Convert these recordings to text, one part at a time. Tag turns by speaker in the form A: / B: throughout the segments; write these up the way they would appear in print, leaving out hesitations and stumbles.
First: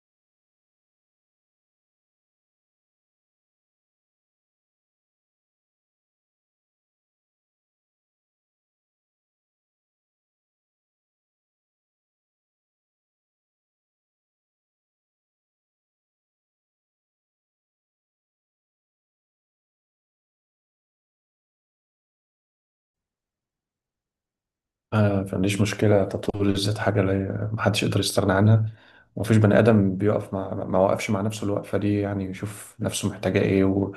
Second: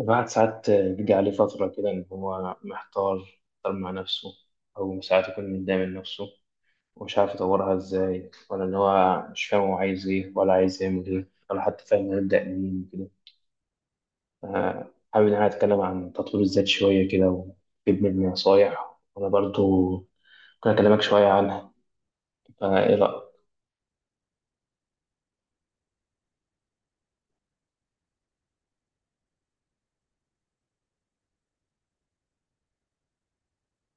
A: الواحد ساعات بيجي عليه فترة كده إن هو محتار. مع نفسه، أو ساعات يكون متضايق من نفسه ومش عارف يطورها إزاي، ولا إن هو مش فاهم هو عايز إيه، ولا عايز يعمل إيه، ولا حتى فاهم هيبدأ منين كده. حابب إن أنا أتكلم عن تطوير الذات شوية كده وأجيب مني نصايح، وأنا برضو ممكن أكلمك شوية عنها. فإيه رأيك؟
B: ما عنديش مشكلة. تطوير الذات حاجة لا محدش يقدر يستغنى عنها، ومفيش بني آدم بيقف مع ما وقفش مع نفسه الوقفة دي، يعني يشوف نفسه محتاجة إيه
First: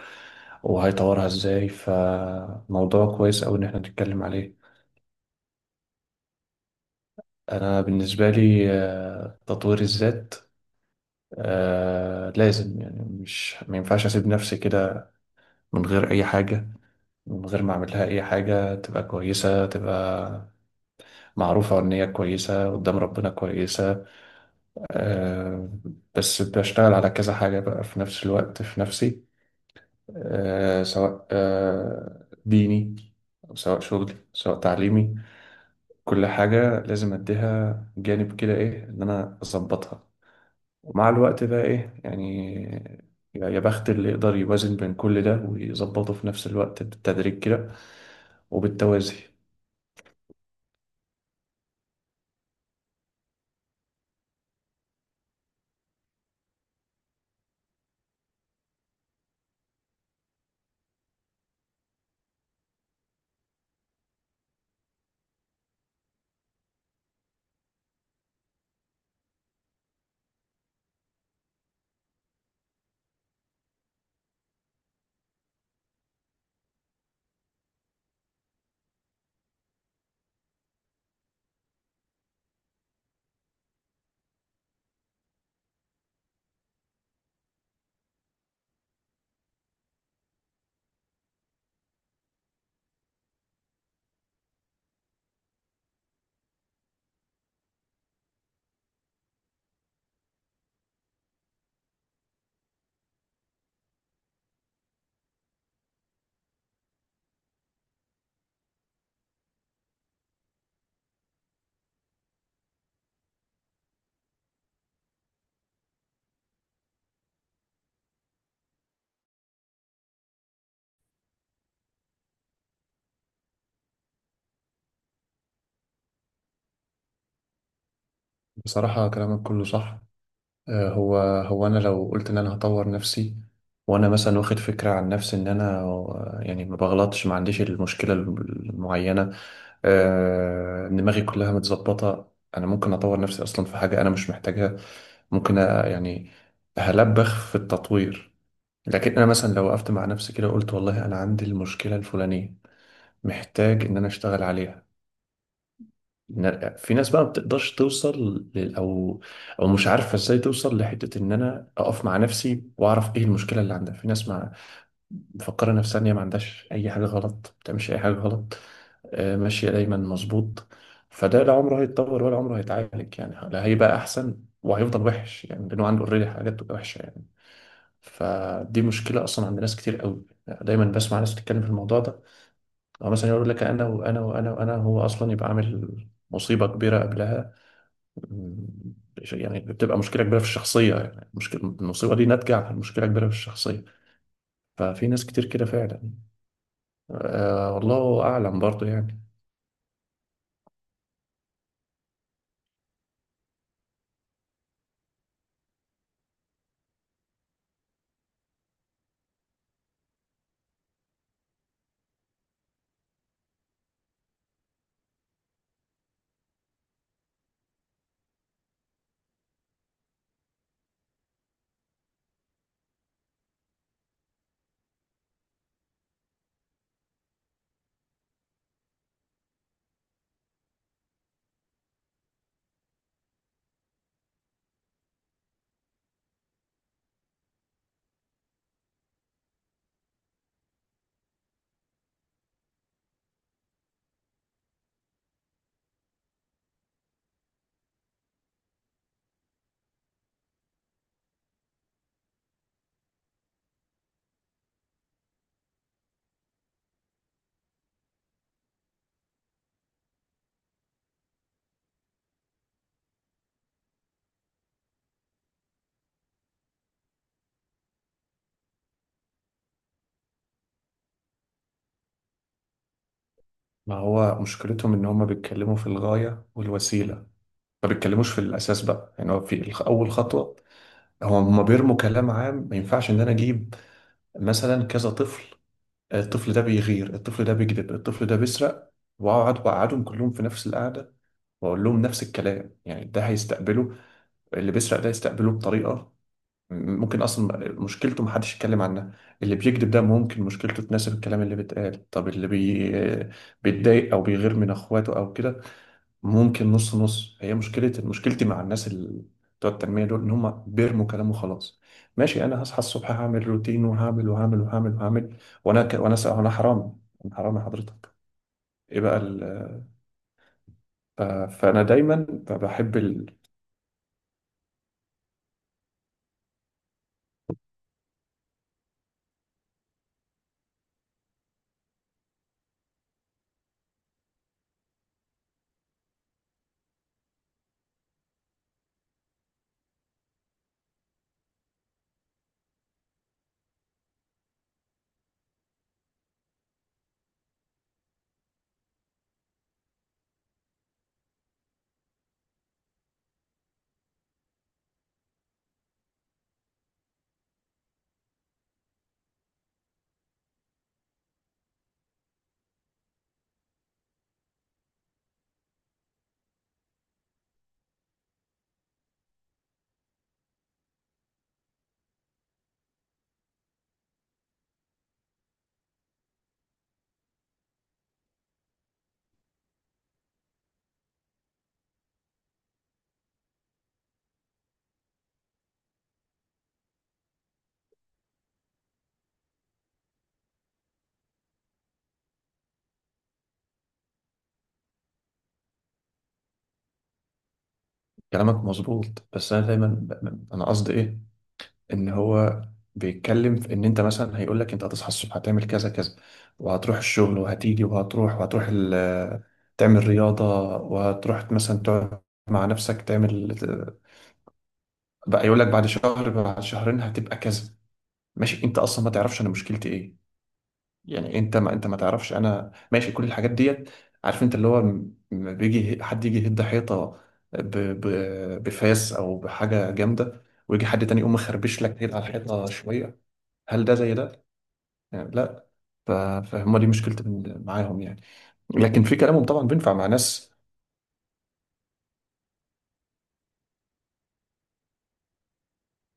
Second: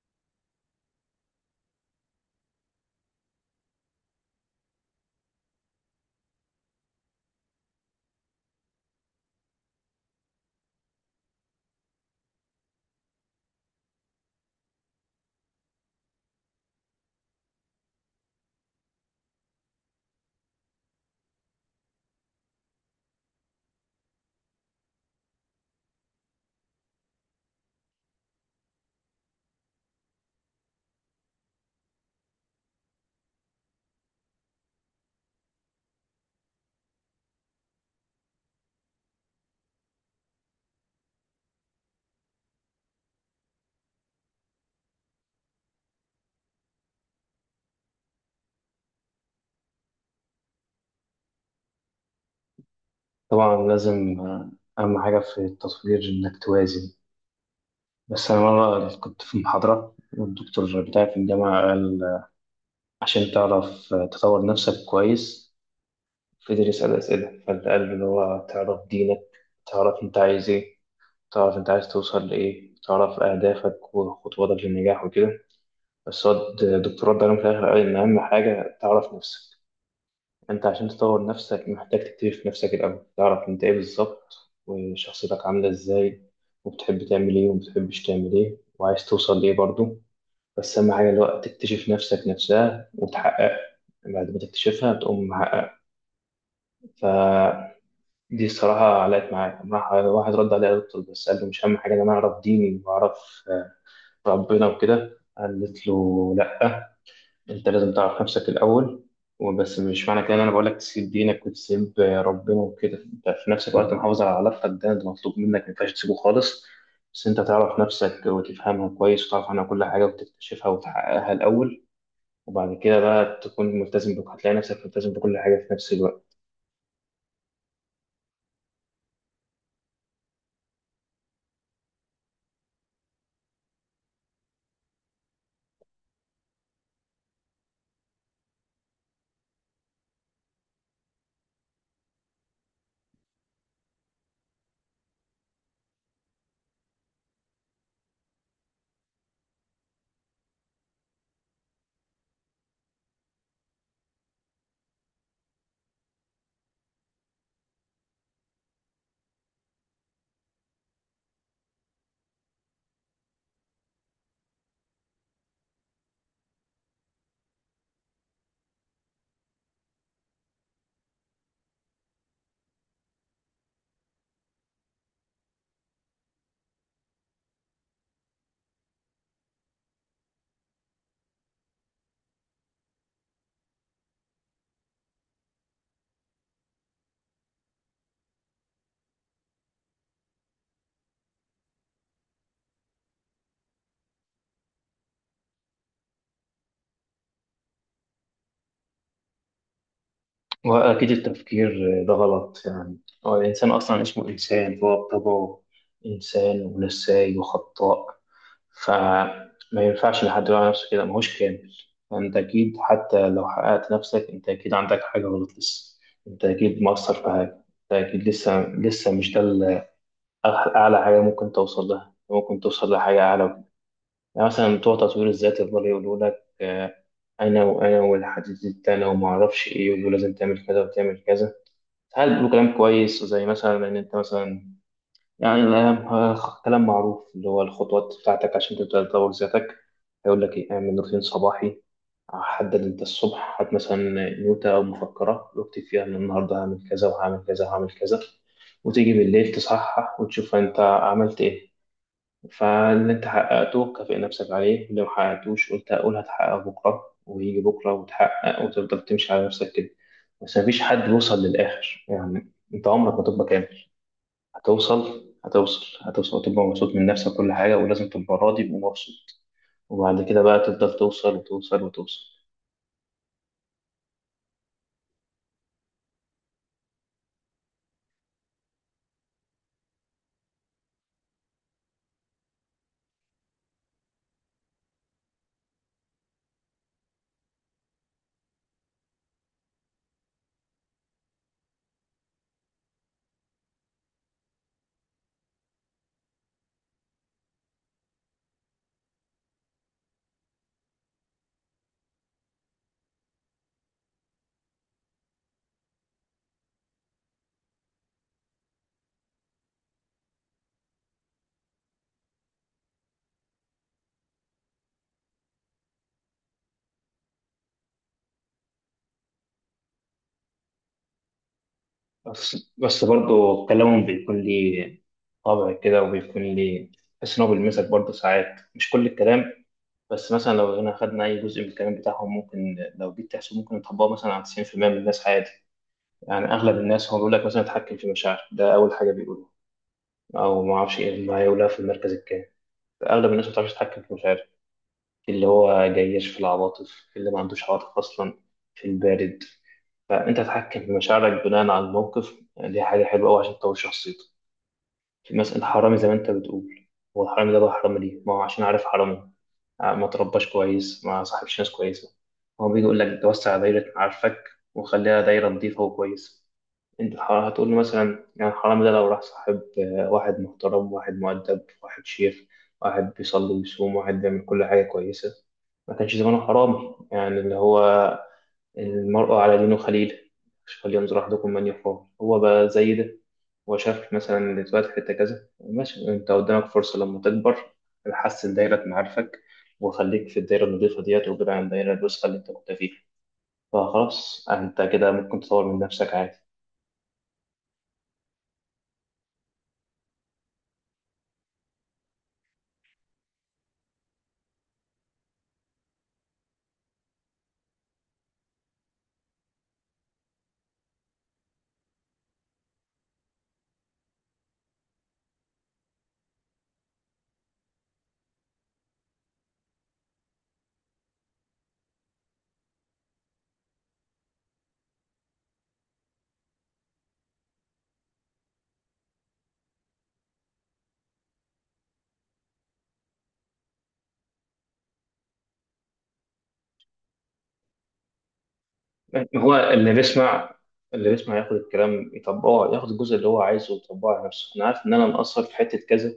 B: وهيطورها إزاي. فموضوع كويس أوي إن إحنا نتكلم عليه. أنا بالنسبة لي تطوير الذات لازم، يعني مش ما ينفعش أسيب نفسي كده من غير أي حاجة، من غير ما أعمل لها أي حاجة تبقى كويسة، تبقى معروفة إن هي كويسة قدام ربنا كويسة. آه، بس بشتغل على كذا حاجة بقى في نفس الوقت في نفسي. سواء ديني أو سواء شغلي سواء تعليمي. كل حاجة لازم أديها جانب كده، إيه، إن أنا أظبطها. ومع الوقت بقى، إيه يعني، يا بخت اللي يقدر يوازن بين كل ده ويظبطه في نفس الوقت بالتدريج كده وبالتوازي.
A: طبعا لازم، أهم حاجة في التطوير إنك توازن. بس أنا مرة كنت في محاضرة والدكتور بتاعي في الجامعة قال عشان تعرف تطور نفسك كويس، فضل يسأل أسئلة فأنت، قال اللي هو تعرف دينك، تعرف أنت عايز إيه، تعرف أنت عايز توصل لإيه، تعرف أهدافك وخطواتك للنجاح وكده. بس هو الدكتوراه ده في الآخر قال إن أهم حاجة تعرف نفسك. أنت عشان تطور نفسك محتاج تكتشف نفسك الأول، تعرف أنت إيه بالظبط وشخصيتك عاملة إزاي، وبتحب تعمل إيه ومبتحبش تعمل إيه، وعايز توصل لإيه برضه. بس أهم حاجة الوقت تكتشف نفسك نفسها وتحقق، بعد ما تكتشفها بتقوم محقق. فدي الصراحة علقت معايا، راح واحد رد عليا دكتور بس قال له، مش أهم حاجة إن أنا أعرف ديني وأعرف ربنا وكده؟ قالت له لأ، أنت لازم تعرف نفسك الأول. وبس مش معنى كده إن أنا بقول لك تسيب دينك وتسيب ربنا وكده، أنت في نفس الوقت محافظ على علاقتك، ده مطلوب منك مينفعش تسيبه خالص. بس أنت تعرف نفسك وتفهمها كويس وتعرف عنها كل حاجة وتكتشفها وتحققها الأول، وبعد كده بقى تكون ملتزم بك، هتلاقي نفسك ملتزم بكل حاجة في نفس الوقت.
B: بصراحة كلامك كله صح. هو انا لو قلت ان انا هطور نفسي وانا مثلا واخد فكره عن نفسي ان انا، يعني ما بغلطش، ما عنديش المشكله المعينه، دماغي كلها متظبطه، انا ممكن اطور نفسي اصلا في حاجه انا مش محتاجها. يعني هلبخ في التطوير. لكن انا مثلا لو وقفت مع نفسي كده وقلت والله انا عندي المشكله الفلانيه، محتاج ان انا اشتغل عليها. نرجع، في ناس بقى ما بتقدرش توصل لل- او او مش عارفه ازاي توصل لحته ان انا اقف مع نفسي واعرف ايه المشكله اللي عندها. في ناس ما مفكره نفسها ان هي ما عندهاش اي حاجه غلط، ما بتعملش اي حاجه غلط، ماشيه دايما مظبوط. فده لا عمره هيتطور ولا عمره هيتعالج، يعني لا هيبقى احسن وهيفضل وحش يعني، لانه عنده اوريدي حاجات وحشه يعني. فدي مشكله اصلا عند ناس كتير قوي، دايما بسمع ناس بتتكلم في الموضوع ده. او مثلا يقول لك انا وانا وانا وانا، هو اصلا يبقى عامل مصيبه كبيره قبلها. مم. يعني بتبقى مشكله كبيره في الشخصيه، يعني مشكله المصيبه دي ناتجه عن مشكله كبيره في الشخصيه. ففي ناس كتير كده فعلا. آه والله اعلم برضه يعني.
A: وأكيد التفكير ده غلط يعني. هو الإنسان أصلا اسمه إنسان، هو بطبعه إنسان ونساي وخطاء. فما ينفعش لحد يقول على نفسه كده ماهوش كامل. فأنت أكيد حتى لو حققت نفسك، أنت أكيد عندك حاجة غلط لسه، أنت أكيد مقصر في حاجة، أنت أكيد لسه لسه مش ده ال- أعلى حاجة ممكن توصل لها، ممكن توصل لحاجة أعلى. يعني مثلا بتوع تطوير الذات يفضلوا يقولوا لك، أنا وأنا والحديد التاني وما أعرفش إيه ولازم تعمل كذا وتعمل كذا. ساعات بيقولوا كلام كويس زي مثلا إن أنت مثلا يعني، كلام معروف اللي هو الخطوات بتاعتك عشان تبدأ تطور ذاتك. هيقول لك إيه، اعمل روتين صباحي، حدد أنت الصبح، هات مثلا نوتة أو مفكرة واكتب فيها إن النهاردة هعمل كذا وهعمل كذا وهعمل كذا، وتيجي بالليل تصحح وتشوف أنت عملت إيه. فاللي انت حققته كافئ نفسك عليه، واللي ما حققتوش قلت هقول هتحقق بكرة، ويجي بكرة وتحقق، وتفضل تمشي على نفسك كده. بس مفيش حد بيوصل للآخر يعني، انت عمرك ما تبقى كامل. هتوصل هتوصل هتوصل وتبقى مبسوط من نفسك كل حاجة، ولازم تبقى راضي ومبسوط. وبعد كده بقى تفضل توصل وتوصل وتوصل.
B: ما هو مشكلتهم ان هم بيتكلموا في الغايه والوسيله، ما بيتكلموش في الاساس بقى، يعني هو اول خطوه. هم بيرموا كلام عام. ما ينفعش ان انا اجيب مثلا كذا طفل، الطفل ده بيغير الطفل ده بيكذب الطفل ده بيسرق، واقعد بقعدهم كلهم في نفس القعده واقول لهم نفس الكلام. يعني ده هيستقبله اللي بيسرق ده يستقبله بطريقه، ممكن اصلا مشكلته محدش يتكلم عنها. اللي بيكذب ده ممكن مشكلته تناسب الكلام اللي بيتقال. طب بيتضايق او بيغير من اخواته او كده، ممكن نص نص. هي مشكلتي مع الناس اللي بتوع التنمية دول إن هم بيرموا كلام وخلاص. ماشي، أنا هصحى الصبح هعمل روتين وهعمل وهعمل وهعمل وهعمل، وأنا ك... وأنا س... أنا حرام، أنا حرام يا حضرتك. إيه بقى فأنا دايما
A: بس
B: بحب
A: بس برضه كلامهم بيكون ليه طابع كده، وبيكون ليه، تحس إن هو بيلمسك برضه ساعات، مش كل الكلام. بس مثلا لو هنا خدنا أي جزء من الكلام بتاعهم ممكن، لو جيت تحسب ممكن نطبقه مثلا على 90% من الناس عادي. يعني أغلب الناس هو بيقول لك مثلا اتحكم في مشاعرك، ده أول حاجة بيقولوها، أو ما أعرفش إيه ما يقولها في المركز الكام. أغلب الناس ما بتعرفش تتحكم في مشاعرها، اللي هو جيش في العواطف اللي ما عندوش عواطف أصلا، في البارد. فأنت تتحكم في مشاعرك بناء على الموقف، دي حاجة حلوة أوي عشان تطور شخصيتك. في مثلا الحرامي زي ما أنت بتقول، هو الحرامي ده بقى حرامي ليه؟ ما هو عشان عارف حرامي، ما ترباش كويس، ما صاحبش ناس كويسة. هو بيجي يقول لك توسع دايرة معارفك، وخليها دايرة نظيفة وكويسة. انت هتقول لي مثلا، يعني الحرامي ده لو راح صاحب واحد محترم، واحد مؤدب، واحد شيخ، واحد بيصلي ويصوم، واحد بيعمل كل حاجة كويسة، ما كانش زمانه حرامي، يعني اللي هو المرء على دينه خليل، فلينظر أحدكم من يخاف. هو بقى زي ده، وشاف مثلا اللي اتولد في حتة كذا، ماشي انت قدامك فرصة لما تكبر، حسن دايرة معارفك، وخليك في الدايرة النضيفة ديت، وابعد عن الدايرة الوسخة اللي انت كنت فيها، فخلاص انت كده ممكن تطور من نفسك عادي.
B: كلامك مظبوط. بس أنا دايما ب... أنا قصدي إيه، ان هو بيتكلم في ان انت مثلا، هيقول لك انت هتصحى الصبح هتعمل كذا كذا وهتروح الشغل وهتيجي وهتروح وهتروح تعمل رياضة، وهتروح مثلا تقعد مع نفسك تعمل. بقى يقول لك بعد شهر بعد شهرين هتبقى كذا. ماشي، انت اصلا ما تعرفش انا مشكلتي ايه، يعني انت ما تعرفش انا ماشي كل الحاجات ديت. عارف انت اللي هو، لما بيجي حد يجي يهد حيطة ب... ب... بفاس او بحاجة جامدة، ويجي حد تاني يقوم مخربش لك كده على الحيطة شوية، هل ده زي ده؟ يعني لا. ف- فهم دي مشكلتي معاهم يعني. لكن في كلامهم
A: هو
B: طبعا بينفع
A: اللي
B: مع ناس.
A: بيسمع، اللي بيسمع ياخد الكلام يطبقه، ياخد الجزء اللي هو عايزه ويطبقه على نفسه. انا عارف ان انا مقصر في حتة كذا،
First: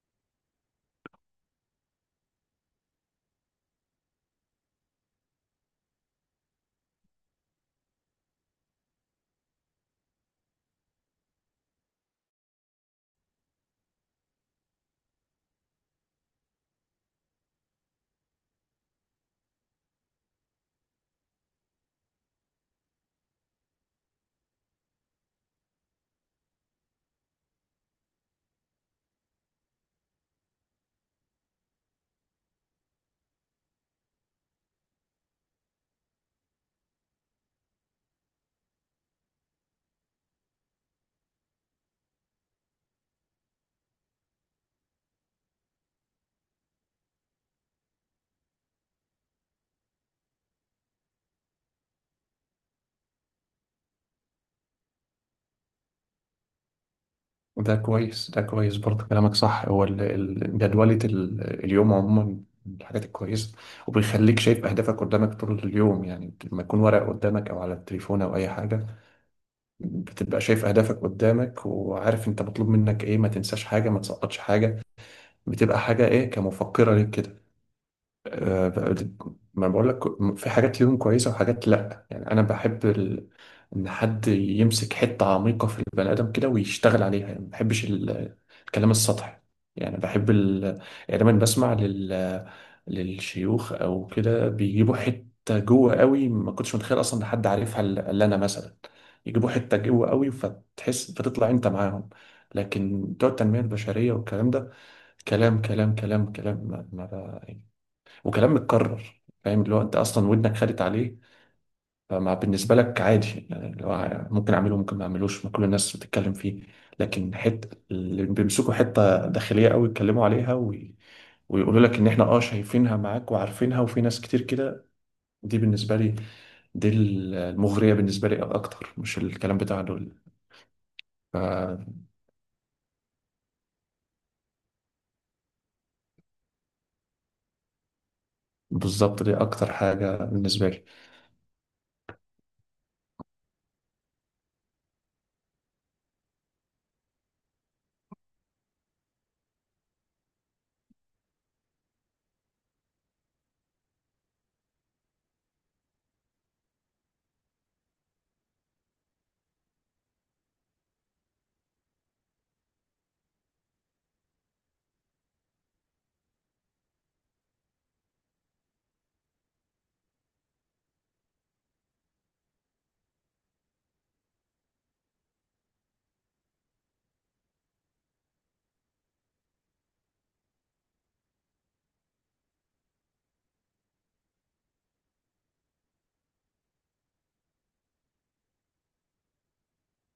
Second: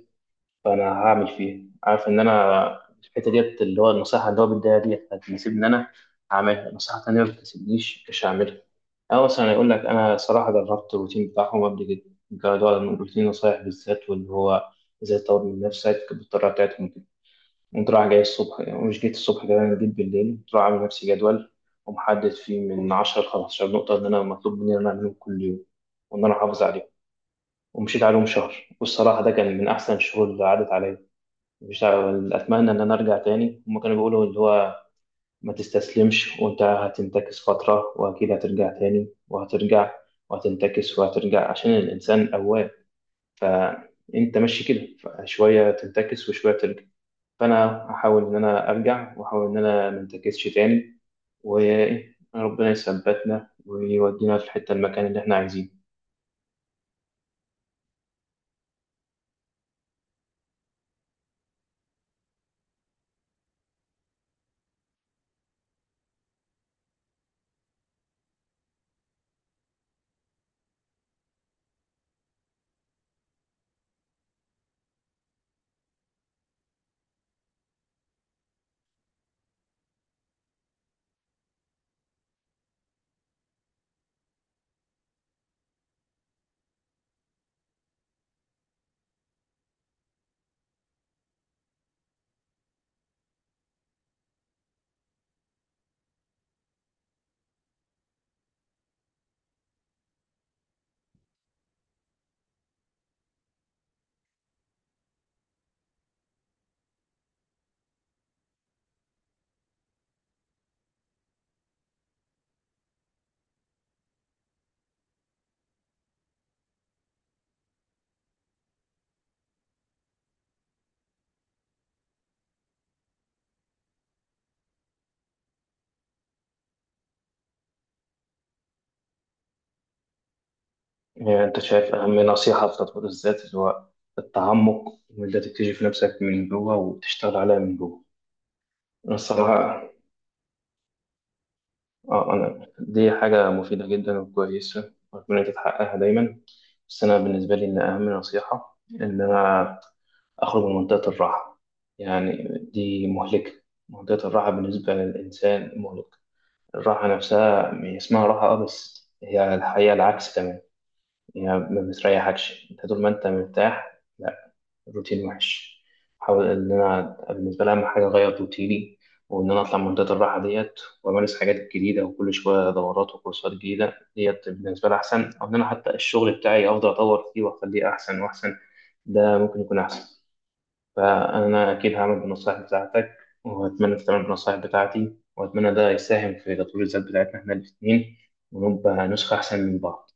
A: فانا هعمل فيها. عارف ان انا الحته ديت اللي هو النصيحه اللي هو بيديها ديت هتناسبني، ان انا هعملها. نصيحه تانيه ما بتناسبنيش مش هعملها. او مثلا يقول لك، انا صراحه جربت الروتين بتاعهم قبل كده، جربوا الروتين نصايح بالذات واللي هو ازاي تطور من نفسك بالطريقه بتاعتهم كده. قمت رايح جاي الصبح، يعني مش جيت الصبح كمان جيت بالليل، قمت رايح عامل لنفسي جدول ومحدد فيه من 10 ل 15 نقطه ان انا مطلوب مني ان انا اعملهم كل يوم وان انا احافظ عليهم. ومشيت عليهم شهر، والصراحه ده كان من احسن الشهور اللي عدت عليا. مش ع- اتمنى ان انا ارجع تاني. هما كانوا بيقولوا اللي هو ما تستسلمش، وانت هتنتكس فتره واكيد هترجع تاني، وهترجع وهتنتكس وهترجع، عشان الانسان اواب. فانت ماشي كده، شويه تنتكس وشويه ترجع. فانا هحاول ان انا ارجع واحاول ان انا ما انتكسش تاني، وربنا يثبتنا ويودينا في الحته المكان اللي احنا عايزينه.
B: ده كويس، ده كويس، برضه كلامك صح. هو جدولة اليوم عموما من الحاجات الكويسة، وبيخليك شايف أهدافك قدامك طول اليوم. يعني لما يكون ورق قدامك أو على التليفون أو أي حاجة، بتبقى شايف أهدافك قدامك وعارف أنت مطلوب منك إيه، ما تنساش حاجة ما تسقطش حاجة، بتبقى حاجة إيه، كمفكرة ليك كده. آه، ما بقول لك، في حاجات ليهم كويسة وحاجات لأ. يعني أنا بحب إن حد يمسك حتة عميقة في البني آدم كده ويشتغل عليها. يعني ما بحبش الكلام السطحي. يعني بحب يعني لما بسمع للشيوخ أو كده، بيجيبوا حتة جوه قوي ما كنتش متخيل أصلا إن حد عارفها إلا أنا مثلا، يجيبوا حتة جوه قوي فتحس فتطلع أنت معاهم. لكن بتوع التنمية البشرية والكلام ده، كلام كلام كلام كلام، ما بقى. وكلام متكرر، فاهم، اللي هو انت اصلا ودنك خدت عليه، فما بالنسبه لك عادي، يعني اللي هو ممكن اعمله ممكن ما اعملوش، ما كل الناس بتتكلم فيه. لكن حته اللي بيمسكوا حته داخليه قوي يتكلموا عليها ويقولوا لك ان احنا اه شايفينها معاك وعارفينها وفي ناس كتير كده، دي بالنسبه لي، دي المغريه بالنسبه لي اكتر، مش الكلام بتاع دول.
A: إيه، انت شايف
B: ف-
A: اهم نصيحه في تطوير الذات اللي هو التعمق، وان انت تكتشف نفسك من جوه وتشتغل عليها من جوه.
B: بالظبط دي اكتر
A: الصراحة
B: حاجه بالنسبه لي.
A: اه، انا دي حاجة مفيدة جدا وكويسة واتمنى تتحققها دايما. بس انا بالنسبة لي ان اهم نصيحة ان انا اخرج من منطقة الراحة. يعني دي مهلكة، منطقة الراحة بالنسبة للانسان مهلكة. الراحة نفسها هي اسمها راحة اه، بس هي الحقيقة العكس تماما، هي ما بتريحكش. انت طول ما انت مرتاح روتين وحش. احاول ان انا بالنسبه لي اهم حاجه اغير روتيني، وان انا اطلع من منطقه الراحه ديت، وامارس حاجات جديده وكل شويه دورات وكورسات جديده، ديت بالنسبه لي احسن. او ان انا حتى الشغل بتاعي افضل اطور فيه واخليه احسن واحسن، ده ممكن يكون احسن. فانا اكيد هعمل بالنصائح بتاعتك، واتمنى تتعمل بالنصائح بتاعتي، واتمنى ده يساهم في تطوير الذات بتاعتنا احنا الاثنين، ونبقى نسخه احسن من بعض.